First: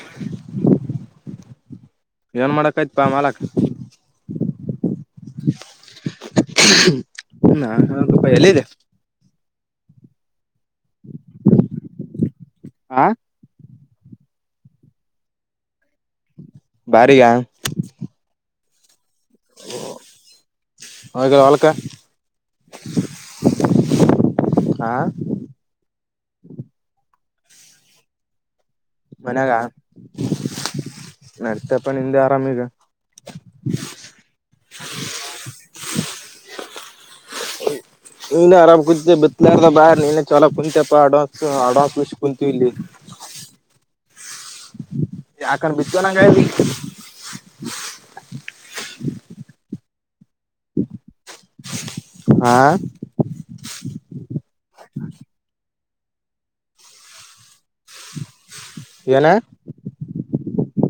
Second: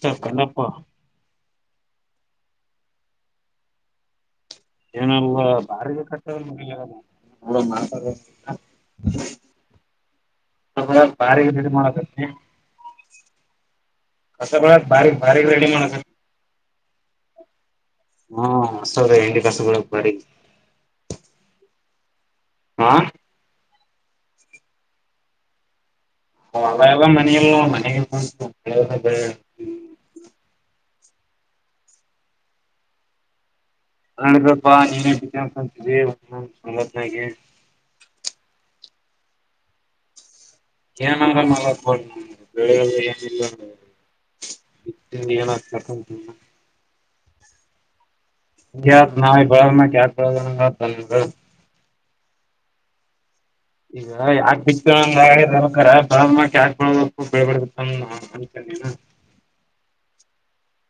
ಅಜಯ್ ಕಣ್ಣಪ್ಪ ಏನ್ ಮಾಡಕ್ ಆಯ್ತ್ಪಾ ಮಾಲಕ್ ಏನವು ಬಾರಿ ಬ ಮಾತ [inaudible] ಹ್ಮಪ ಎಲ್ಲಿದೆ ಬಾರಿ [unintelligible] ಗೆ ಇ ಮಾಡಳ ಆ ಕಸ ಬಾಳೆಕ್ ಬಾರಿಗಿ ಬಾರಿಗಿ ರೆಡಿ ಮಾಡಕತ್ನಿ ಭಾರಿಗಾ ಸ ಹೆಂಡಿ ಕಸ ಬಾಳೆಕ್ ಬಾರಿಗಿ ಹೋಗ ಹೊಲ್ಕ ಹ್ ಹ ಹ ಅವಾಗ ಮನಲ್ಲ ಮನೆು ಮನ್ಯಾಗ ನಡ್ತಪ್ಪ ನಿದೆ ನಾನೀಗ ನಪ್ಪಾ ನೀನ್ಅಂತೀಸಂತ್ನೆ ಇನರಾಮ ಕು ಬಿತಲಾರ ಬಾರ ನೀ ಇ ಚಲ ಕುಂತಪ್ಪ ಏನಾರ ಅಡ್ವಾನ್ಸ್ ಮಲತ್ ಅಡ್ವಾನ್ಸ್ ವಿಷ ಕುಂತ ಇಲ್ಲಿ ಬೆಳೆ ಏನಿಲ್ಲ ಬಿತ್ತಿ ಏನ್ ಯಾಕನ ಬಿತ್ತುವ ಹಾಕ್ಬೇಕಂತ ನ ಅಗೆದೆ ಈಗ ಯ ನ ಬಳ ಕಕಳ [unintelligible] ಆ ಈಗ ಯಾಕೆ ಬಿತವನ್ ಅಗೆದೆ ಕರೆ ಬಳದ ಮೇಕ್ ಯಾಕ ಬಳದು ಬೆಳಬಡ ಏನ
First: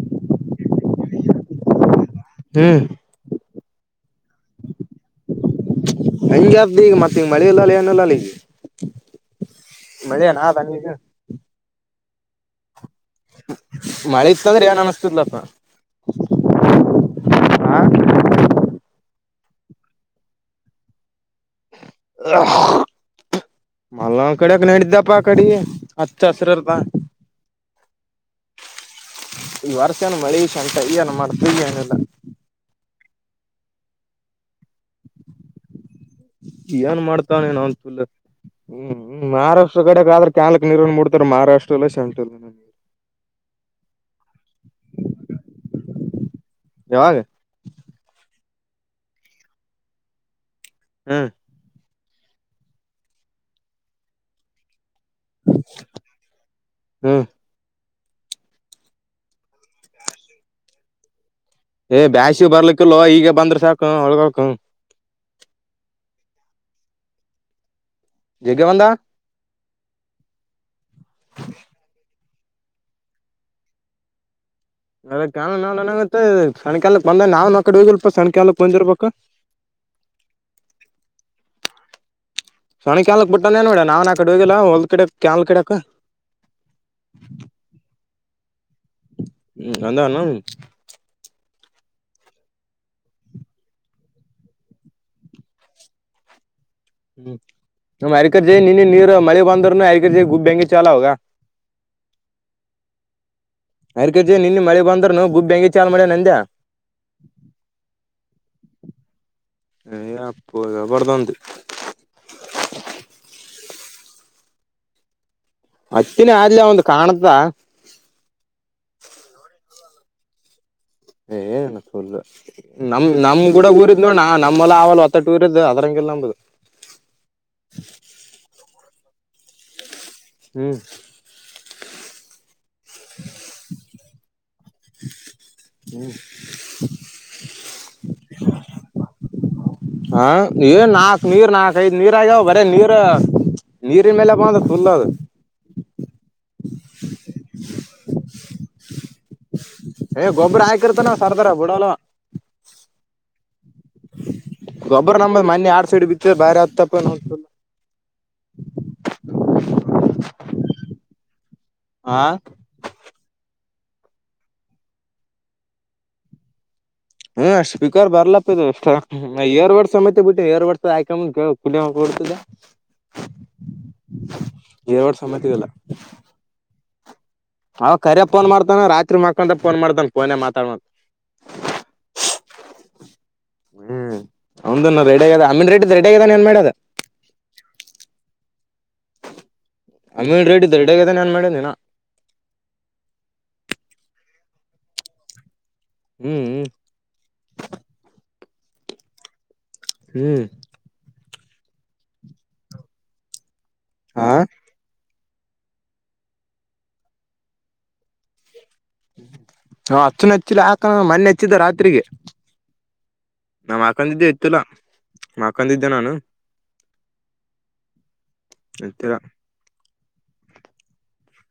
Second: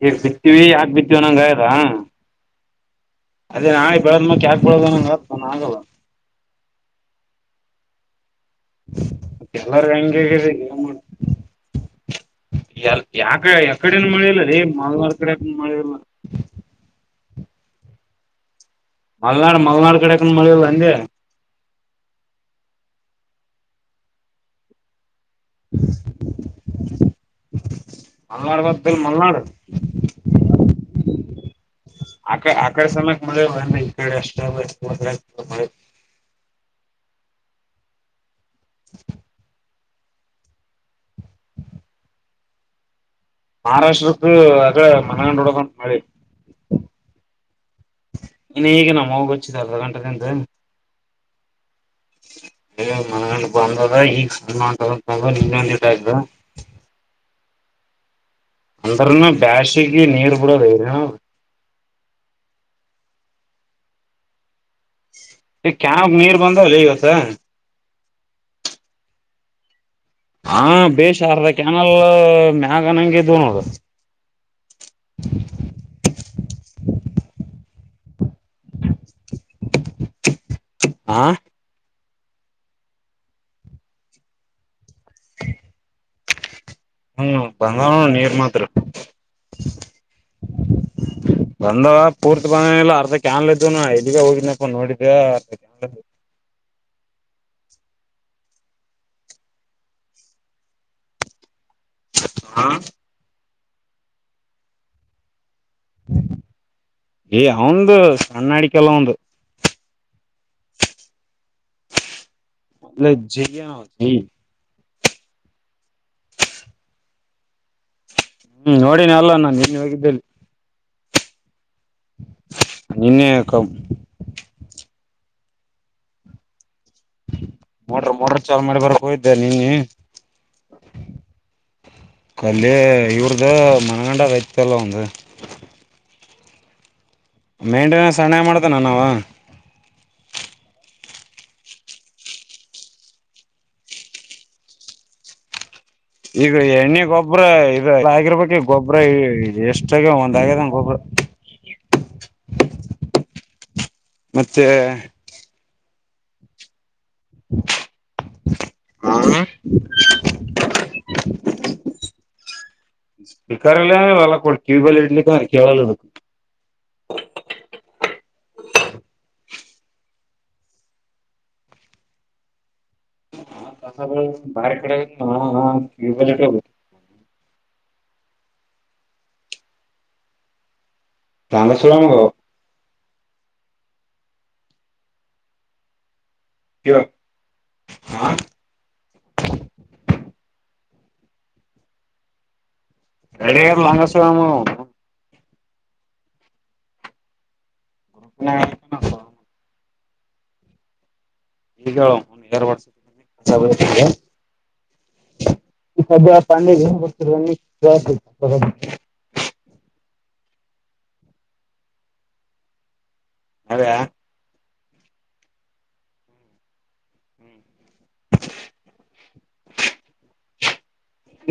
ಈಗ್ ಬಿತ್ತೀವಿ ಯಾಕ ಬಿತ್ತೀವಿ ನಂಗಾಯದ ಹ್ಮ್ ಅದೇ ನಾಳೆ ಬೆಳದ ಮಕಾಕ್ಬಳೋದ ಆಗಲ್ಲ ಇದ ಈಗ ಮತ್ತೆ ಮಳಿ ಇಲ್ಲ ಏ ಇಲ್ಲ ಅ ಈಗ ಎಲ್ಲರು ಹೆಂಗಗೆ ಮಳಿನ ಹಗಿದೆ ಅದಂಗ ಈಗ ಮಾಡ ಯ ಯಾಕ ಯ ಕಡೆನು ಮಳೆ ಮಳಿ ಇಲ್ಲ ರೀ ಇತ್ತಂದ್ರೆ ಏನ್ ಮಲ್ವಾರ ಅನಸ್ತಿದ್ಲಪ್ಪ ಕಡೆಕ ಮಳೆ ಇಲ್ಲ ಹಾ ಮಲ್ನಾಡ್ ಮಲ್ನಾಡು ಕಡೆಕಂದ ಮಳಲ್ಲ ಅಂದಗೆ ಮಲ್ಲೊಂದ್ ಕಡೆಕ್ ನಡಿದ್ದಪ್ಪ ಕಡೆ ಹತ್ತು ಹತ್ರಿರದ ಮಲ್ನಾಡ್ ಗೊತ್ತಿಲ್ ಮಲ್ನಾಡ್ ಈ ವರ್ಷನು ಮಳಿ ಶಂಂತ ಈಏನು ಮಾಡತ ಏನಿಲ್ಲ ಅಡೆ ಸಲ್ಲ ಮ ಇಡೆ ಅಷ್ಟ ಬ. ಹ್ಮ್ಮಾರ. ಕಡೆಗ ಆದ್ರೆ ಕಾಲಕ್ ನೀರನ್ನು ಮೂಡ್ತಾರೆ ಮಹಾರಾಷ್ಟ್ರ ಅಲ್ಲ ಸೆಂಟ್ರಲ್ ನೀರು. ಮಹಾರಾಷ್ಟ್ರಕ ಅ ಮನಗಂಡೋಡದ ಮಳೆ. [unintelligible] ಇನ್ನು ಈಗ ನಮ್ಮಗಚ್ಚಿದೆ ಅರ್ಧ ಗಂಟೆದಿಂದ. ಹ್ಮ್. ಬಂದದ ಈಗ ಸಮ. ಮಗ ನಿನ್ನ ಒಂದ ಆ. ಹ್ಮ್ ಅಂದ್ರನು ಬ್ಯಾಶಿಗೆ ನೀರ್ ಬಿಡೋದ ಐರಿನ ಏ ಬ್ಯಾಸಿ ಬರ್ಲಿಕ್ಕಲ್ ಈಗ ಬಂದ್ರ ಸಾಕು ಹೊಳ್ಗಕ ಕಾವಕ್ ನೀರ್ ಬಂದುಲಗಸ. ಜಗ ಬಂದ. ಹಾ ಬೇಷಾರದ ಕ್ಯಾನಲ್ ಮ್ಯಾಗನಂಗಗೆ ದೂನ್ ಹದು. ಅದ ನಾವ ನನಂಗ ಸಣ್ಣಕಾಲಕ್ ಬಂದ ನಾವ್ ನ ಕಡೆ ಹೋಗಲ್ಪ ಸಣ್ಣಕಾಲಕ್ ಬಂದಿರ್ಬೇಕು. [unintelligible] ಆ. ಸೋನಿ ಕಕ್ ಬಿಟ್ಟೇನ್ ನೋಡ ನಾವನ್ ಆ ಕಡೆ ಹೋಗಿಲ್ಲಾ ಹೊಲ್ ಕಿಡಕ್ ಕನ್ಲ್ ಕಿಡಕ್. ಹ್ಮ್ ಬಂಗಾರ ನೀರ್ ಮಾತ್ರ. ಅಂದವನು ಬಂದವ ಪೂರ್ತಿ ಬಂದ ಅರ್ಧ ಕ್ಯಾನ್ಲ್ ಇದ್ದು ನ ಇಲ್ಲಿಗ ಹೋಗನಪ್ಪ ನೋಡಿದ ಅರ್ಧ ಕ್ಯಾನ್ಲ್. [unintelligible] ಹ್ಮ್ ನಮ ಅರಿಕರ್ಜೆ ನಿನ್ನ ನೀರು ಮಳೆ ಬಂದರುನು ಅರಿಕರ್ಜ ಗುಬ್ ಬೆಂಂಗಿ ಚಾಲ ಅವೋಗ. ಹಾ. ಅರ್ಕಜೆ ನಿನ್ನ ನಿ ಮಳೆ ಬಂದ್ನು ಗುಬ್ ಬೆಂಗ. ಏ ಅವಂದು ಕಣ್ಣಾಡಿಕಲ್ಲ ಒಂದು. ಏ ಅಪ್ಪ ಬರ್ದು. ಅಾ ಹೌ. ಹತ್ತಿನ ಆದಲಿ ಒಂದು ಕಾಣತ. ಹ್ಮ್ ನೋಡನಿ ಅಲ್ಲ ನಾನು ನೀನ್ ಹೇೋಗಿದ್ದೇಲ್ಲಿ. ಏ ಸಲ್ ನಮ್ ನಿನ್ನೆ ನಮ್ ಕೂಡ ಊರಿದ್ ನೋಣ್ಣ ನಮ್ಮಲ್ಲ ಆಲ್ಲ. ಟೂರ್ ಇದೆ ಅದರಂಗಲ್ಲದು. ಮೋಟ್ರ ಮೋಟ್ರ ಚಾಲ್ ಮಾಡಿ ಬರ್ಕ್ ಹೋ್ದೆ ನೀನ್ನ. ಹ್ಮ್ ಕಲ್ಲಿ ಈವ್ರ್ದ ಮನಗಂಡ ವ. ಚಲ್ಲ ಉಂದು. ಹ್ಮ್. ಮೇಂಟೆನೆನ್ಸ್ ಸಣೆ ಮಾಡ್ತೇಾನ ನಾವ ಹ ಏನ್ ನಾಕ್ ನೀರ್ ನಾಕ್ ಐತ್ ನೀರ್ ಆಗ್ಯಾವ ಬರೇ ನೀರ್. ನೀರಿನ ಮೇಲೆ ಬಂದ ಫುಲ್ ಅದು. ಈಗ ಎಣ್ಣೆ ಗೊಬ್ಬ್ರ ಇ ಆಗಿರ್ಬೇಕು ಗೊಬ್ಬರ ಎಷ್ಟ. ಏ್ ಗೊಬ್ಬ್ರ ಹಾಕಿರ್ತಾನ ಸರ್ದಾರ ಬಿಡಲ್ವ. ಮತ್ತೆ ಒಬ್ಬರು ನಮ್ಮ ಮನೆ ಆಡ್ ಸೈಡ್ ಬಿತ್ತ ಬಾರಿ ಆತ್ತ. ನ್ ಹ. ಆ. ಸ್ೀಕಾರಲ್ಲ ಕೊಡ ಕೂಬ್ಬಲ್ಲಡ್ಲ್ಲು. ಹ್ಮ ಅಷ್ಟಪೀಿಕರ್ ಬರ್ಲಪ ಅಷ್ಟಏರ್ ಒಡ್ಸ ಮ ಬಿಟ್ಟ ಏರ್ ಒಡ್ಸ ಆಯಕ ತದ. ಕಸ ಬರೆ ಕಡೆ ಹ ಇಬ. ಅವಖರ್ಯ ಫೋನ್ ಮಾಡ್ತಾನ ರಾತ್ರಿ ಮಕೊಂಡ ಫೋನ್ ಮಾಡತನ್ ಫೋನ ಮಾತಾಡ. ತಾಂದ ಸುರಂಗ. ಹ್ಮ್ ಅವದಾನ ರೆಡಿ ಆಗದ ಅಮೀನ್ ರೆಡಿ ರೆಡಿ ಆಗದಾನೆ. ಕ ಆಾ [unintelligible] ಅಮೀನ್ ರೆಡ್ ದರಡಗದಾನ ಏನ್ ಮಾಡನಿನ. ಎಡ ಲಂಗಸಾಮ. ಹ್ಮ್್ಮ. [inaudible] [unintelligible] ಹ್ಮ್. ಈಗ ಎರ್ ವರ್ಸಸ. ಹಾ ಈ ಸ ಪಂಡ ಗ್ರಹ. ಹಾ ಹಚ್ಚನ ಹಚ್ಚಿಲಿ ಹಾಕಣ ಮನ್ನೆಚ್ಚಿದ್ದ ರಾತ್ರಿಗೆ. ನಾ ಬರ್ತಿರ ಹಕಂದಿದ್ದೆ ಇತ್ತುಲಾ ಹಕಂದಿದ್ದೆ ನಾನು. ಎತ್ತರ.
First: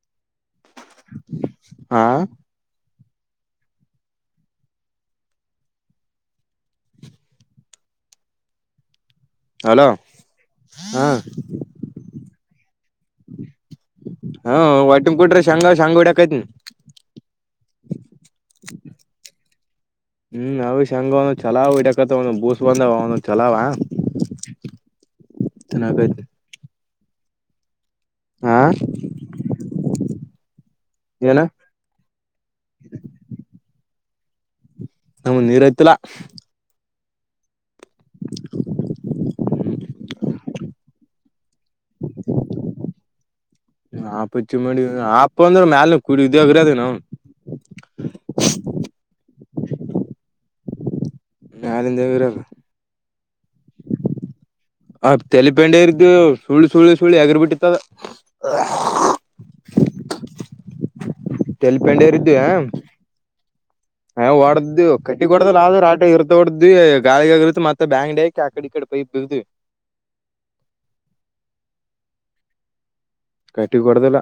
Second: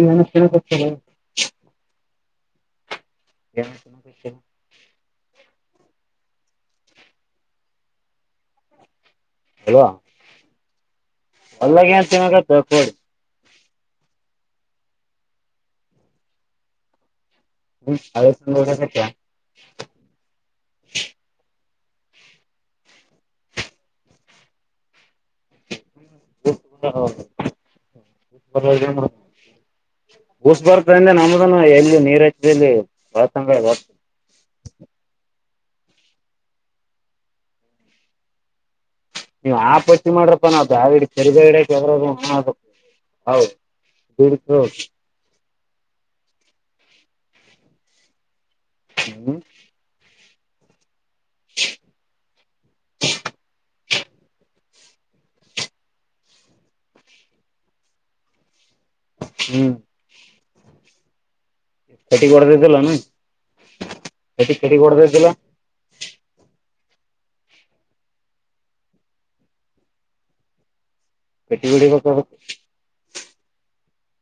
ನ ಕೊತ. ಹಾ ಯ. ಅಲ್ವಾ ಹಲೋ ಹಾ ಅಲ್ಲಗೆಡಿ [unintelligible] ಹಾ ವಾಟುಮಕೋಟರ ಶಂಗ ಶಂಗೋಡ ಕತ್ನ. ಹ್ಮ್ ಅವ ಸಂಗ ಚಲಾವ. ಒ ಬೂಸ್ ಬಂದ ಚಲ. ಬ. ಸ್ ಬರ್ತ ಅಂದ್ರೆ ಏನ ನಮ್ದನು ಎಲ್ಲಿ ನೀರು ಹೆಚ್ಚಲ್ಲಿ ವಾತಂದ ಬರ್ತದೆ. [unintelligible] ಹ ನೀರ್ ಐ್ತಿಲ್ಲ [unintelligible] [unintelligible] ನೀವ್ ಆ ಪತಿಿ ಮಾಡ್ರಪ್ಪ ನಾವುಿ ಸರಿದ ಗಡಕದ್ರದು ಹೌದು. ಹಾ ಪ ದುಡಿತು ಚಿ ಮಾಡ ಆಪ್ಪ ಅಂದ್ರೆ ಮ್ಯಾಲ ಕುಡ ಇದೋಗರದ ನಾವು. ಹ್ಮ್. ನಾಲ ದೇವರರು. [unintelligible] ಆ ತೆಲಿಪೆಂಡೆ ಇರ್್ದು ಸುಳ್ಳು ಸುಳ್ಳು ಸುಳ್ಳು ಎಗರ್ ಬಿಿಟ್ಟಿತ್ತದ. ಹ್ಮ್ ತೆಲಿಪೆಂಡೆ ಕಟಿಗ ಒಡದಿದ್ದಲ್ಲ ನ. ನಾವ ಹೊಡ್ದು ಕಟ್ಟಿ ಕೊಡ್ದಲ್ ಆದ್ರೆ ಆಟ ಇರ್ದ ಹೊಡ್ದು. ್ವಿ ಗಾಳಿಗಾಗಿರುತ್ತ ಮತ್ತೆ ಬ್ಯಾಂಗಡ ಆಾಕ ಆಕಡೆ ಈ ಕಡೆ ಪೈಪ್ ಬಗದ್ವಿ. ಕೆಟ್ಟಿಗಡಕ್ಕ. ಕಟಿ ಕೊಡ್ದಲ್ಲ.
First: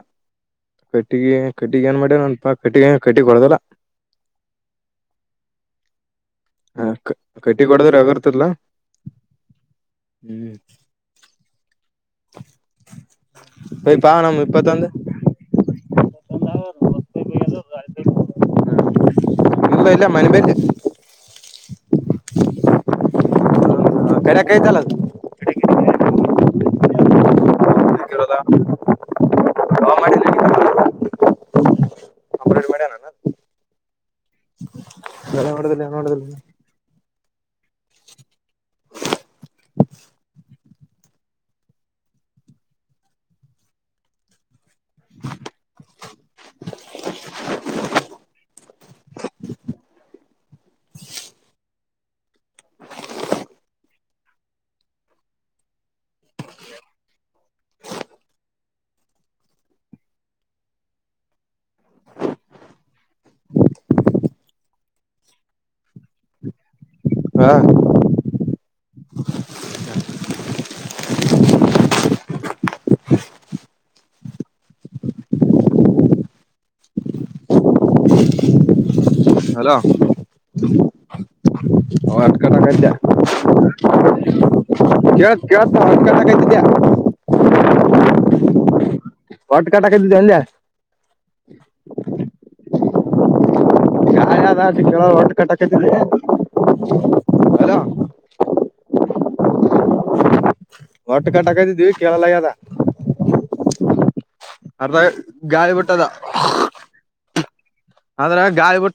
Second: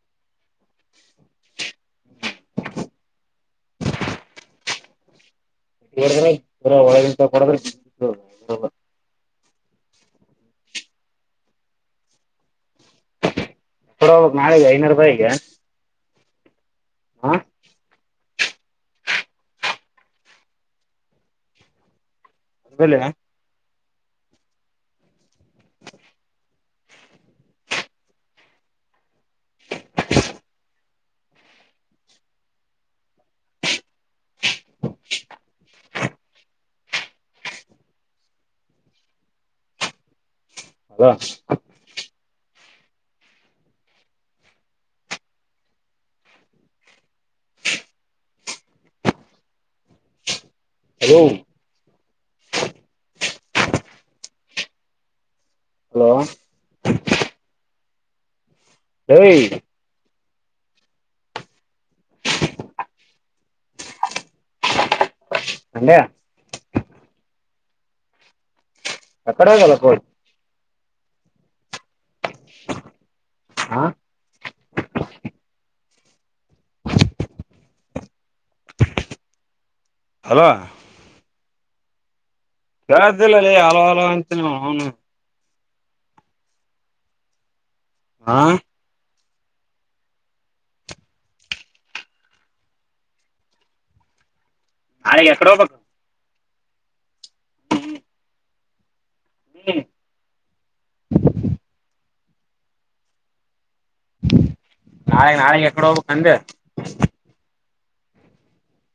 ಕಟ್ಟಿಗೆ ಕಟ್ಟಿಗೆ ಏನ್ ಮಾಡ್ಯ ನನ್ಪಾ ಕಟ್ಟಿಗೆ ಕಟ್ಟಿ ಕೊಡದಲ್ಲ. [unintelligible] ್ರ ಒಳಗ ಕೊಡದ್ರೆ. ಹೊಡದ್ರ ಆಗಿರ್ತದಲ ಹ್ಮ್. ಇಯ್ ಪ ಕೊಡಬೇಕ್ ನಮ್ಮ ನಾಳೆಗೆ ಇಪ್ಪತ್ತೊಂದು ಐನೂರು ರೂಪಾಯಿಗೆ [unintelligible] ಹಾ. ಎಲ್ಲ ಇಲ್ಲ ಮನೆ ಬೇರಿ. ಅದ ಹ ಕರ ಕೈತಲ್ಲ [unintelligible] ಹ [inaudible] ನಡ ನೋಡ್ದಲೇ ನೋಡ್ದ. ಬ [inaudible] ಹಲೋ [inaudible] ಹಲೋ [unintelligible] ರವಿ. ಅಂಡಾ ಹಾ. ಎ ಕಡೆ. [inaudible] ಹ. ಹಾ. ಹಲೋ ಅವ. ಕೇಳುತ್ತಿಲ್ಲಲ್ಲೇ ಹಲೋ ಅಂತಾನೆ ಅವನು. ಕೇೇಳತಾ ಹಕ ಹತಿದ್ಯಾ. ಹಾ. ಹೊಟ್ ಕಟಕಿದ್ದಿದ್ದ ಎಲ್ಲಿ. ಗದ ಅ ಕೆವ ನಾಳೆಗೆ ಒಟ್ಟ ಎಕಡೆ ಕಟ್ಟಕ ಹೋಗ್ಬೇಕು [inaudible] ಬ [inaudible] ಹೊಟ್ಟೆ ಕಟಕತಿದ್ದೀವಿ ಕೆಳಲಾಗಿದೆ [unintelligible] ಅರ್ಧ ನಾಳೆ ನಾಳೆಗೆ ಗಾಳಿ ಎಕಡೆ ಬಿಟ್ಟದ ಹೋಗ್ಬೇಕ್ ಅಂದೆ [unintelligible] ಅದ್ರಾಗ ಗಾಳಿ ಬಿಟ್ಟ.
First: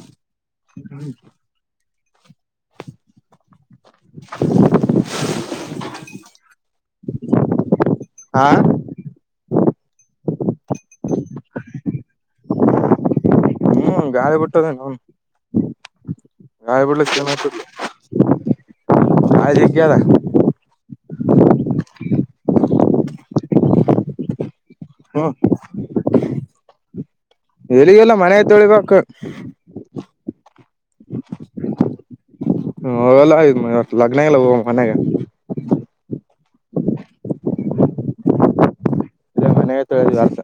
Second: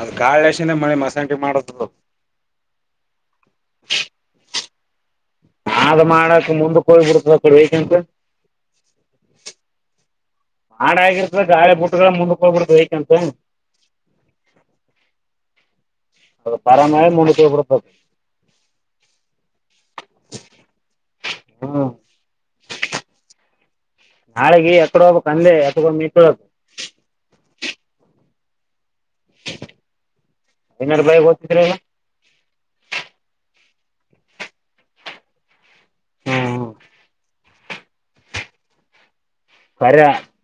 ಅದ ಕಾಳಸನ ಮಳೆ ಮಸಕಿ ಮಾಡದದು. [inaudible] ಆದ ಮಾಡಕ ಮುಂದ ಹೋಗ್ಬಿಡ್ತದ ಕೊಡೆಕಂತ. ಹಾ ಮಾಡಾ ಆಗರ್ತ ಗಾಳಿ ಬುಟ್ಟಗಳ ಮುಂದಕ್ ಹೋಗ್ಬಿಡ್ದು ಬೇಕಂತ. ಹ್ಮ್ ಗಾಾಯಿ ಬಿಟ್ಟದೇ ನ ಅದು ಗಾಯಿ ಪರಮಾಳೆ ಬಿಡ್ಲಿಕ್ಕೆ ಏನ್ ಮುಂದಕ್ ಆಯ್ತಾ. ಹೋಗ್ಬಿಡ್ತದ ಆಯಜಗಲ್ಲ ಹ್ಮ. ನಾಳೆಗೆ ಎಕಡೆ ಹೋಗ್ಬೇಕ್ ಹ್ಮ್ ಅಂದೆ ಎಕ ಮಿತ್ಳಬೇಕ. ಎಲ್ಲಿಗೆಲ್ಲ ಮನೆ ತೊಳಿಬೇಕು. ಇನ್ನಡು ಬಳಗ್ ಹೋಗದ್ತಿದ್ರಲ್ಲ. ಹಲ್ಲ ಲಗ್ನಾಗಲ್ಲ ಹ ಮನೆಗ. ಹ್ಮ್ ಇಲ್ಲೇ ಮನೆ ಬರಿ ತೊಳೆದ್ವಿ ಅರ್ಥ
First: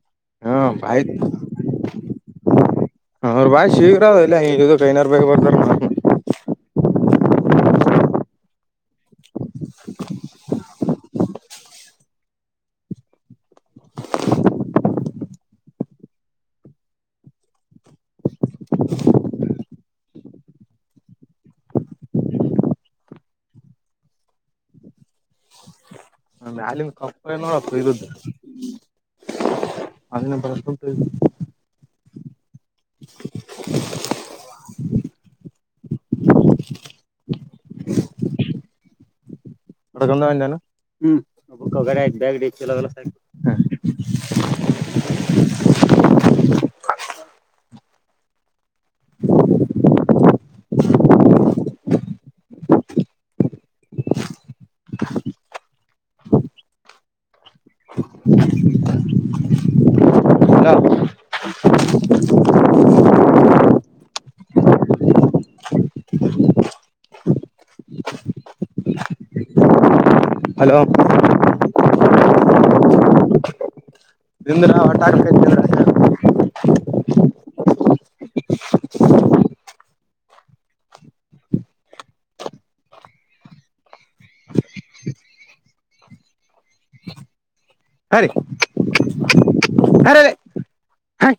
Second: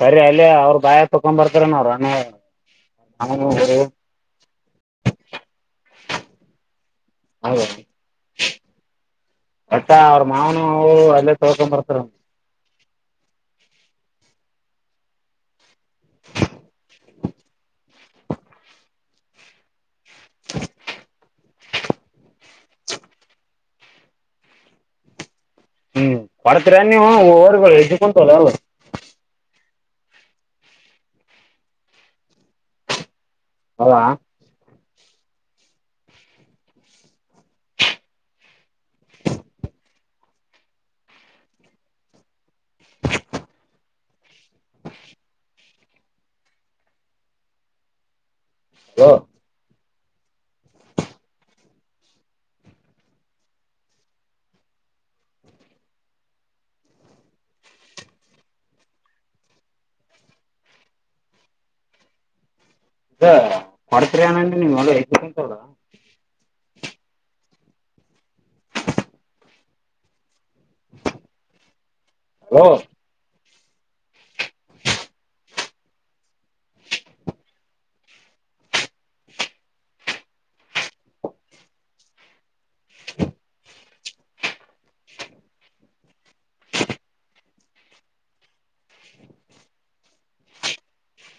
ಬರಿ ಅಲ್ಲ ಅವ್ರ ಹ್ಮ್ ಬಾಯ ತಕೊಂಡ್ ಬರ್ತಾರ ನಾವ್ರಾನ. ಅವ್ರರು ಬಾಯ ಶೀಗ್ರಾವ ಎಲ್ಲ ಈ ಕೈನರ್ ಬೇಕ ಬರ್ತಾರ ಮಾಡೋಡಿ. ಹೌದ ಒಟ್ಟ ಅವ್ರ ಮಾವನು. ಹ ಅಲ್ಲೇ ತೊಳ್ಕೊಂಡ್ ಬರ್ತಾರ. [inaudible] ಹ್ಮ್ ಕೊಡತರಿ ಮ್ಯಾಲಿನ ನೀವು ಕಪ್ಪ ಏನ್ ಹೊರ್ಗ ನೋಡಪ್ಪ ಹೆಜ ಇದು ಕುಂತಲ್ಲ ಅಲ್ಲ. ಅದನ್ನ ಬರ್ಸ್ಕಂಟ. ಹ [unintelligible] ಹೌದಾ [inaudible] ನಡ್ಕಂದೇನು ಹಾ ಬ್ಯಾಗಡಿ ಕೆಲವೆಲ್ಲ ಹಲೋ. ಹಲೋ ಇದ ಕೊಡ್ತರಿ ಏನಂದ ನೀವ್ ಎಲ್ಲ ತಂತ್ರ [unintelligible] ಹಲೋ ಓ ನಿಿಂದ ನಾ ಹೊಟ್ಟ ಹಕ್ತ ಇದತೇ ನ. [unintelligible] ಅರೆ ಅರೆ ಅರೆ ಹ.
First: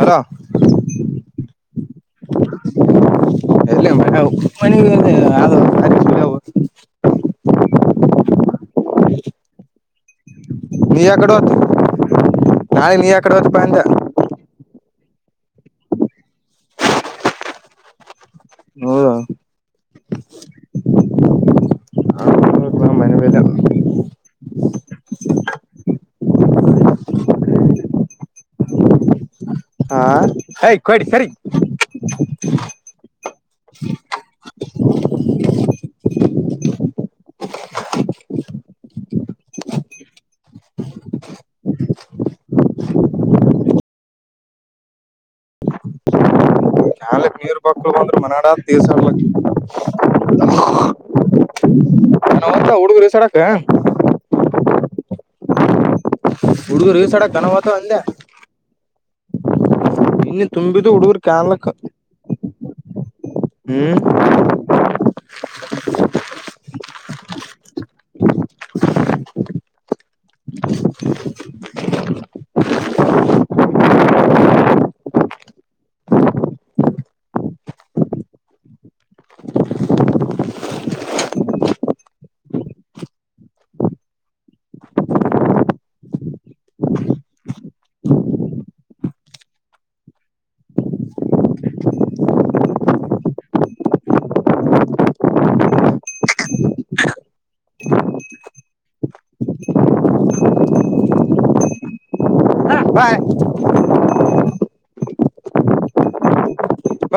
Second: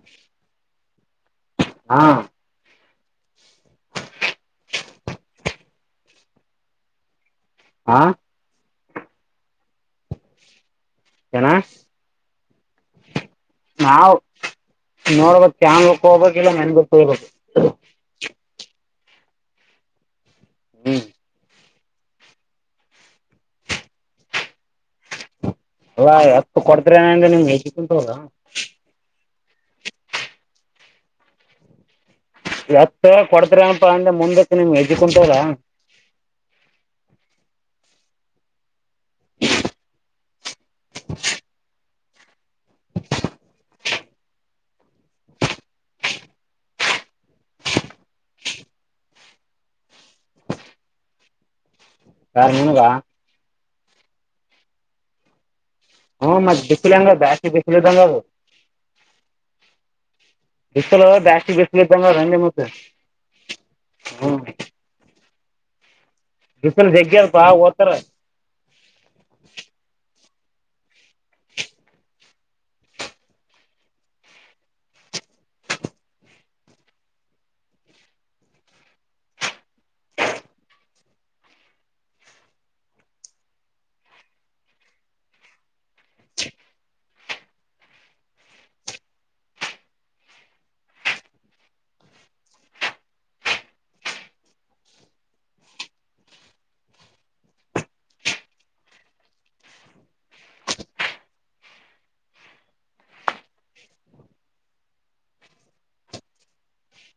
ಹರ. ಹಾ ಎಲ್ಲ ಮ ಉ ಮ ಅ. ಹ. ನೀ ಯಕಡೆ ಏನ ಹೊತ್ತು ನಾಳೆ ನೀ ಆಕಡೆ ಹೊತ್ತು ಪಜ. ನೋಡ್ಬೇಕ ಚಂಗ್ಕ್ ಹೋಗ್ಬೇಕಕ್ ಇಲ್ಲ ಮೆನ್ಗಕ್ ಹೋಗ್ಬೇಕು. ಹೌದಾ. ಹ್ಮ. ಮನೆ ಮೇಲೆ ಅಲ್ಲಾ ಹತ್ತು ಕೊಡ್ತ್ರ ಏ ಅಂದ್ರೆ ನಿಮ್ಗೆ ಹೇಜಿಿಕಂಂತ ಹದ. ಹೇಯ್ ಕೊಡಿ ಸರಿ. ಎತ್ತ ಕೊಡ್ತರಿ ಅನಪ ಅಂದ್ರೆ ಮುಂದಕ್ಕ ನಿಮ್ ಅಜ್ಜಿ ಕುಂತದಾ. [unintelligible] [unintelligible] [inaudible] ನೀರು ಮಕ್ಳು ಬಂದ್ರರು ಮನನಾಡ ತೀರ್ಸಾಡ್ಲಕ್ಕ ಅಲ್ಲಿ ಯಾರ್ ಹೋಗ್ತಾರ ನಿನಗ ಹುಡುಗರು ಇಸ್ಯಾಡಾಕ. ಹ್ಞೂ ಮತ್ ಬಿಸಿಲು ಹುಡುಗುರು ಹೆಂಗ ಇಶಾಡಾಕನ ಬ್ಯಾಸ್ಗಿ ಹೋಗ್ತಾವ ಬಿಸಿಲು ಅಲ್ಲೇ. ಇದ್ದಂಗ ಅದು ಇನ್ನ ತುಂಬಿದು ಬಿಸಿಲು ಹುಡುಗರ್ ಬ್ಯಾಸ್ಗಿ ಕ್ಯಾಲಕ್ಕ. ಬಿಸಿಲು ಇದ್ದಂಗ ಅದು ಅಂದೆ ಮತ್ತೆ ಹ್ಮ್. ಹ್ಞೂ ಫನ್ ಜಗ್್ಯಾರ ಪಾ ಓತಾರ [unintelligible] ಹಾ ಬಾಯ್ ಬಾ